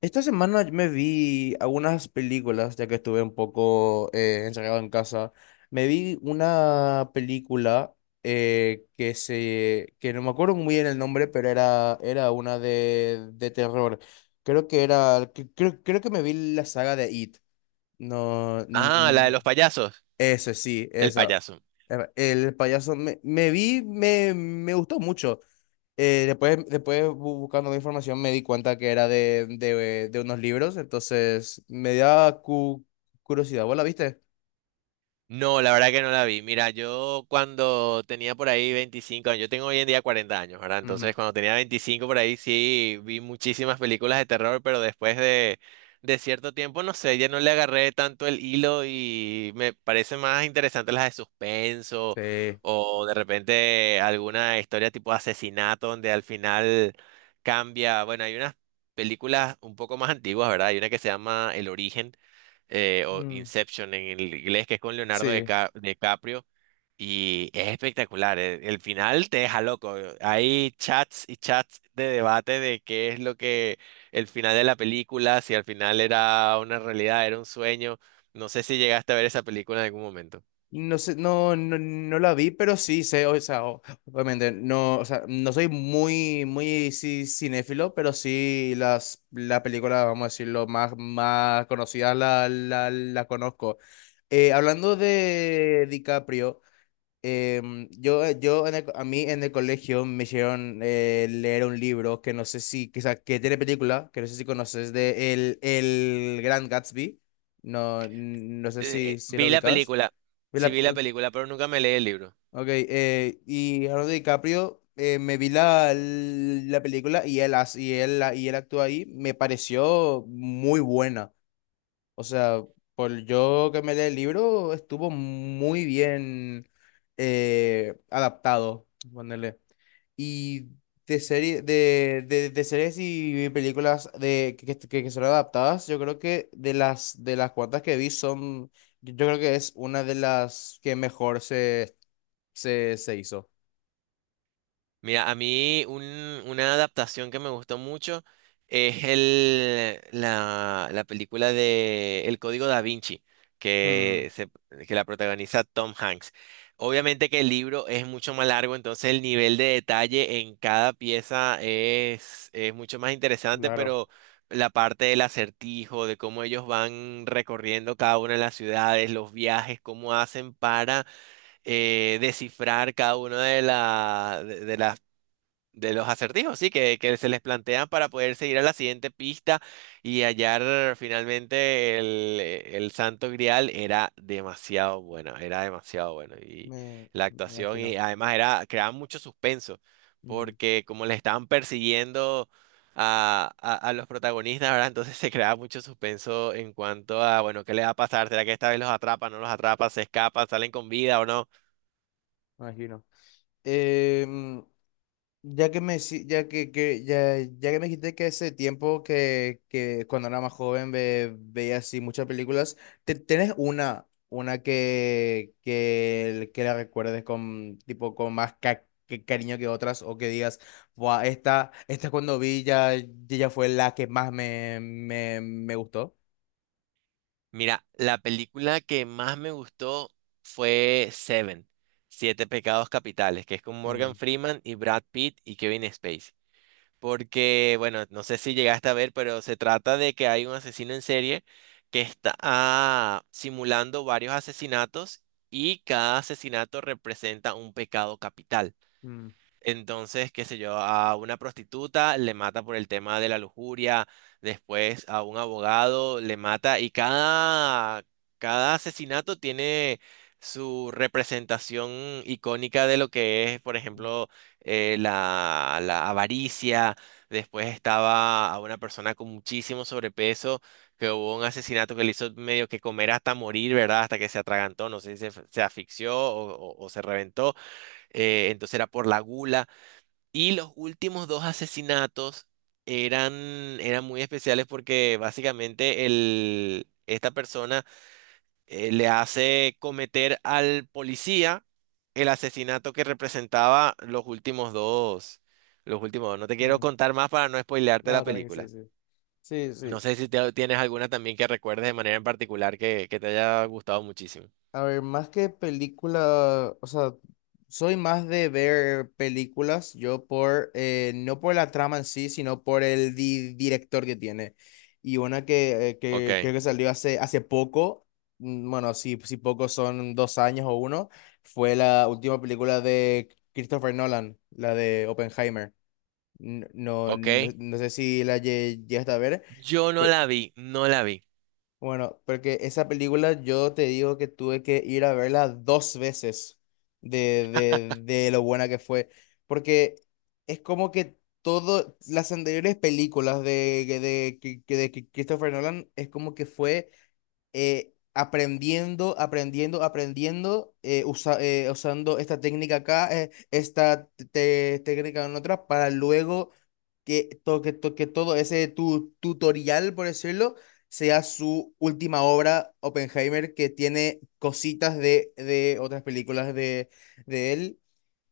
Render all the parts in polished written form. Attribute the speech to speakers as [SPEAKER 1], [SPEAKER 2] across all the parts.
[SPEAKER 1] Esta semana me vi algunas películas, ya que estuve un poco encerrado en casa. Me vi una película que no me acuerdo muy bien el nombre, pero era una de terror. Creo que creo que me vi la saga de It. No,
[SPEAKER 2] Ah, la de los payasos.
[SPEAKER 1] eso sí,
[SPEAKER 2] El
[SPEAKER 1] esa.
[SPEAKER 2] payaso.
[SPEAKER 1] El payaso me vi, me gustó mucho. Después buscando la información me di cuenta que era de unos libros, entonces me da curiosidad. ¿Vos la viste?
[SPEAKER 2] No, la verdad que no la vi. Mira, yo cuando tenía por ahí 25, años, yo tengo hoy en día 40 años, ¿verdad?
[SPEAKER 1] Ujú.
[SPEAKER 2] Entonces, cuando tenía 25 por ahí, sí, vi muchísimas películas de terror, pero después de cierto tiempo, no sé, ya no le agarré tanto el hilo y me parecen más interesantes las de suspenso
[SPEAKER 1] Sí.
[SPEAKER 2] o de repente alguna historia tipo asesinato donde al final cambia. Bueno, hay unas películas un poco más antiguas, ¿verdad? Hay una que se llama El Origen o
[SPEAKER 1] Mm,
[SPEAKER 2] Inception en el inglés, que es con
[SPEAKER 1] sí.
[SPEAKER 2] DiCaprio, y es espectacular. El final te deja loco. Hay chats y chats de debate de qué es lo que el final de la película, si al final era una realidad, era un sueño. No sé si llegaste a ver esa película en algún momento.
[SPEAKER 1] No sé, no la vi, pero sí sé, o sea, obviamente, no, o sea, no soy muy cinéfilo, pero sí la película, vamos a decirlo, más conocida la conozco. Hablando de DiCaprio, yo en el a mí en el colegio me hicieron leer un libro que no sé si, que, o sea, que tiene película, que no sé si conoces, de el Gran Gatsby. No, no sé si, si lo
[SPEAKER 2] Vi la
[SPEAKER 1] ubicas.
[SPEAKER 2] película, sí vi la
[SPEAKER 1] Ok,
[SPEAKER 2] película, pero nunca me leí el libro.
[SPEAKER 1] ok, y Leonardo DiCaprio, me vi la película y él, hace- y él actúa ahí, me pareció muy buena. O sea, por yo que me leí el libro, estuvo muy bien adaptado, ponerle. Y de serie, de series y películas que son adaptadas, yo creo que de de las cuantas que vi son, yo creo que es una de las que mejor se hizo.
[SPEAKER 2] Mira, una adaptación que me gustó mucho es la película de El Código Da Vinci,
[SPEAKER 1] Hmm,
[SPEAKER 2] que, se- que la protagoniza Tom Hanks. Obviamente que el libro es mucho más largo, entonces el nivel de detalle en cada pieza es mucho más interesante,
[SPEAKER 1] claro,
[SPEAKER 2] pero la parte del acertijo, de cómo ellos van recorriendo cada una de las ciudades, los viajes, cómo hacen para descifrar cada una de las de los acertijos, sí, que se les plantean para poder seguir a la siguiente pista y hallar finalmente el Santo Grial era demasiado buena, era demasiado bueno. Y la
[SPEAKER 1] me
[SPEAKER 2] actuación, y
[SPEAKER 1] imagino.
[SPEAKER 2] además era, creaba mucho suspenso,
[SPEAKER 1] Ujú, me
[SPEAKER 2] porque como le estaban persiguiendo a los protagonistas, ¿verdad? Entonces se creaba mucho suspenso en cuanto a, bueno, ¿qué le va a pasar? ¿Será que esta vez los atrapa, no los atrapa, se escapa, salen con vida o no?
[SPEAKER 1] imagino. Em, Ya que me, si- ya que- ya, ya que me dijiste que ese tiempo que cuando era más joven veía así muchas películas, ¿tenés una que la recuerdes con, tipo, con más que cariño que otras? ¿O que digas, buah, esta cuando vi ya, ya fue la que más me gustó?
[SPEAKER 2] Mira, la película que más me gustó fue Seven, Siete Pecados Capitales, que es con Morgan
[SPEAKER 1] Mm,
[SPEAKER 2] Freeman y Brad Pitt y Kevin Spacey. Porque, bueno, no sé si llegaste a ver, pero se trata de que hay un asesino en serie que está simulando varios asesinatos y cada asesinato representa un pecado capital.
[SPEAKER 1] mm,
[SPEAKER 2] Entonces, qué sé yo, a una prostituta le mata por el tema de la lujuria, después a un abogado le mata y cada asesinato tiene su representación icónica de lo que es, por ejemplo, la avaricia, después estaba a una persona con muchísimo sobrepeso, que hubo un asesinato que le hizo medio que comer hasta morir, ¿verdad? Hasta que se atragantó, no sé si se asfixió o se reventó, entonces era por la gula. Y los últimos dos asesinatos eran, eran muy especiales porque básicamente esta persona le hace cometer al policía el asesinato que representaba los últimos dos. Los últimos dos. No te quiero
[SPEAKER 1] mm.
[SPEAKER 2] contar más para no spoilearte la
[SPEAKER 1] No, también que sí,
[SPEAKER 2] película.
[SPEAKER 1] sí. Sí,
[SPEAKER 2] No
[SPEAKER 1] sí.
[SPEAKER 2] sé si tienes alguna también que recuerdes de manera en particular que te haya gustado muchísimo.
[SPEAKER 1] A ver, más que película, o sea, soy más de ver películas, yo por, no por la trama en sí, sino por el director que tiene. Y una
[SPEAKER 2] Ok,
[SPEAKER 1] que creo que salió hace poco, mm, bueno, si, si poco son dos años o uno, fue la última película de Christopher Nolan, la de Oppenheimer. No,
[SPEAKER 2] ok.
[SPEAKER 1] no sé si la llegaste a ver.
[SPEAKER 2] Yo no la vi, no la vi.
[SPEAKER 1] Bueno, porque esa película yo te digo que tuve que ir a verla dos veces de lo buena que fue, porque es como que todas las anteriores películas de que Christopher Nolan es como que fue aprendiendo, usando esta técnica acá, esta técnica en otra, para luego que todo ese tutorial, por decirlo, sea su última obra, Oppenheimer, que tiene cositas de otras películas de él.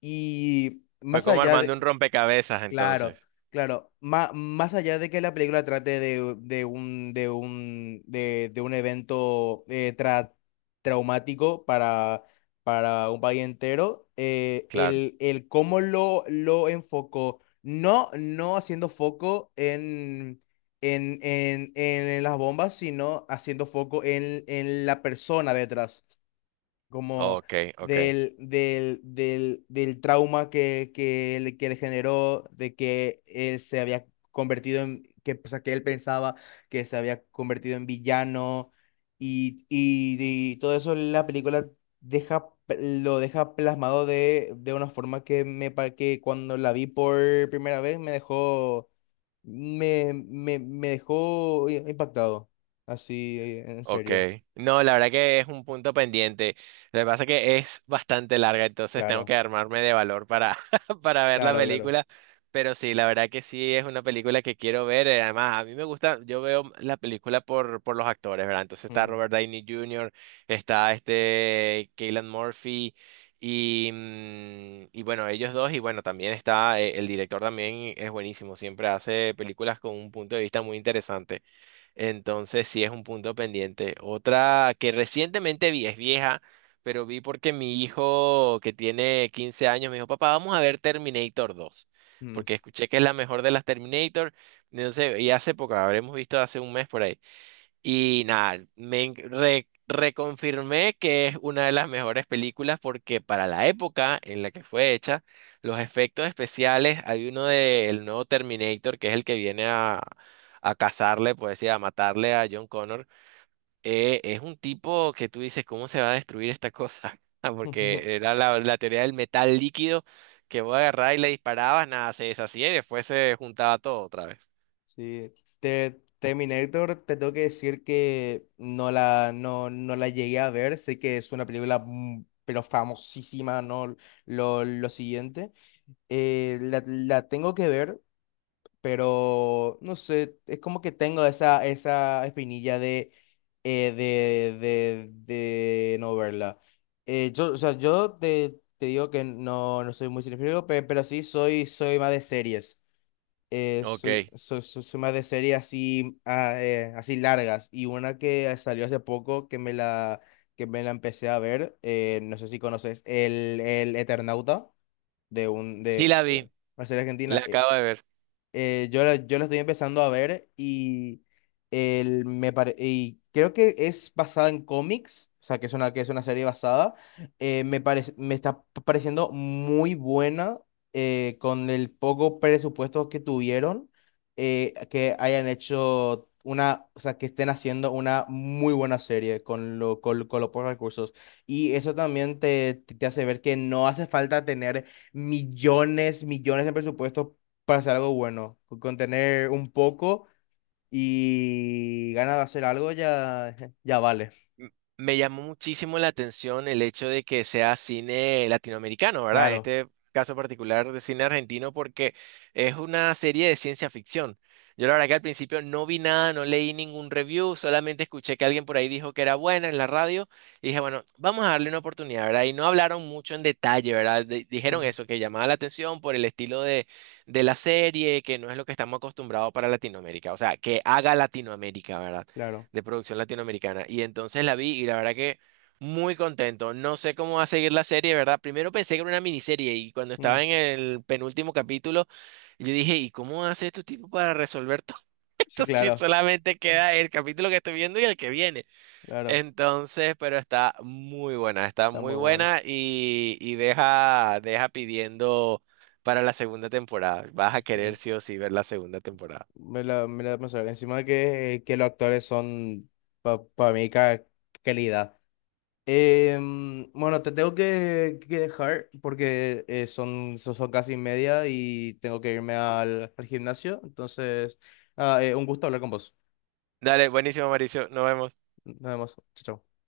[SPEAKER 1] Y
[SPEAKER 2] Fue
[SPEAKER 1] más
[SPEAKER 2] como
[SPEAKER 1] allá
[SPEAKER 2] armando
[SPEAKER 1] de,
[SPEAKER 2] un rompecabezas entonces.
[SPEAKER 1] claro, claro. Más allá de que la película trate de un evento traumático para un país entero,
[SPEAKER 2] Claro.
[SPEAKER 1] el cómo lo enfocó, no, no haciendo foco en las bombas, sino haciendo foco en la persona detrás como
[SPEAKER 2] Ok, ok,
[SPEAKER 1] del trauma que le generó, de que él se había convertido en, que, o sea, que él pensaba que se había convertido en villano y, y, y todo eso la película deja, lo deja plasmado de una forma que, que cuando la vi por primera vez me dejó, me dejó impactado, así, en
[SPEAKER 2] ok.
[SPEAKER 1] serio,
[SPEAKER 2] No, la verdad que es un punto pendiente. Lo que pasa es que es bastante larga, entonces tengo
[SPEAKER 1] claro,
[SPEAKER 2] que armarme de valor para, para ver la
[SPEAKER 1] claro, claro.
[SPEAKER 2] película. Pero sí, la verdad que sí es una película que quiero ver. Además, a mí me gusta, yo veo la película por los actores, ¿verdad? Entonces está
[SPEAKER 1] Ujú,
[SPEAKER 2] Robert Downey Jr., está este Keylan Murphy y, mm, y bueno, ellos dos. Y bueno, también está el director también es buenísimo, siempre hace películas con un punto de vista muy interesante. Entonces sí es un punto pendiente. Otra que recientemente vi, es vieja, pero vi porque mi hijo que tiene 15 años me dijo, papá, vamos a ver Terminator 2
[SPEAKER 1] ujú.
[SPEAKER 2] porque escuché que es la mejor de las Terminator. Entonces, y hace poco, habremos visto hace un mes por ahí. Y nada, reconfirmé que es una de las mejores películas porque para la época en la que fue hecha, los efectos especiales, hay uno del nuevo Terminator, que es el que viene a cazarle, pues sí, a matarle a John Connor, es un tipo que tú dices, ¿cómo se va a destruir esta cosa? Ah, porque era la teoría del metal líquido que voy a agarrar y le disparabas, nada, se deshacía y después se juntaba todo otra vez.
[SPEAKER 1] Sí, te, Terminator, te tengo que decir que no no la llegué a ver, sé que es una película mm, pero famosísima, ¿no? Lo siguiente. La tengo que ver, pero no sé, es como que tengo esa espinilla de, de no verla. O sea, yo te, te digo que no, no soy muy cinéfilo, pero sí soy, soy más de series.
[SPEAKER 2] Ok.
[SPEAKER 1] Soy más de series así, así largas. Y una que salió hace poco que me que me la empecé a ver, no sé si conoces, el Eternauta, de un, de
[SPEAKER 2] Sí la vi,
[SPEAKER 1] una serie argentina.
[SPEAKER 2] la acabo de ver.
[SPEAKER 1] Yo yo la estoy empezando a ver y, el, y creo que es basada en cómics, o sea, que es una serie basada. Me está pareciendo muy buena con el poco presupuesto que tuvieron, que hayan hecho una, o sea, que estén haciendo una muy buena serie con con los pocos recursos. Y eso también te hace ver que no hace falta tener millones, millones de presupuestos para hacer algo bueno. Con tener un poco y ganas de hacer algo ya, ya vale.
[SPEAKER 2] M- Me llamó muchísimo la atención el hecho de que sea cine latinoamericano, ¿verdad? En
[SPEAKER 1] Claro,
[SPEAKER 2] este caso particular de cine argentino, porque es una serie de ciencia ficción. Yo la verdad que al principio no vi nada, no leí ningún review, solamente escuché que alguien por ahí dijo que era buena en la radio y dije, bueno, vamos a darle una oportunidad, ¿verdad? Y no hablaron mucho en detalle, ¿verdad? Dijeron
[SPEAKER 1] mm,
[SPEAKER 2] eso, que llamaba la atención por el estilo de la serie, que no es lo que estamos acostumbrados para Latinoamérica, o sea, que haga Latinoamérica, ¿verdad?
[SPEAKER 1] claro.
[SPEAKER 2] De producción latinoamericana. Y entonces la vi y la verdad que muy contento. No sé cómo va a seguir la serie, ¿verdad? Primero pensé que era una miniserie y cuando
[SPEAKER 1] Mm,
[SPEAKER 2] estaba en el penúltimo capítulo, yo dije, ¿y cómo hace estos tipos para resolver todo
[SPEAKER 1] sí,
[SPEAKER 2] esto si
[SPEAKER 1] claro,
[SPEAKER 2] solamente queda el capítulo que estoy viendo y el que viene?
[SPEAKER 1] claro.
[SPEAKER 2] Entonces, pero está
[SPEAKER 1] Está
[SPEAKER 2] muy
[SPEAKER 1] muy bueno.
[SPEAKER 2] buena y deja, deja pidiendo para la segunda temporada. Vas a querer
[SPEAKER 1] Sí.
[SPEAKER 2] sí o sí ver la segunda temporada.
[SPEAKER 1] Me me la pensé. Encima de que los actores son para mí calidad. Bueno, te tengo que dejar porque son casi media y tengo que irme al gimnasio. Entonces, nada, un gusto hablar con vos.
[SPEAKER 2] Dale, buenísimo, Mauricio. Nos vemos.
[SPEAKER 1] Nada más. Chao. Chao.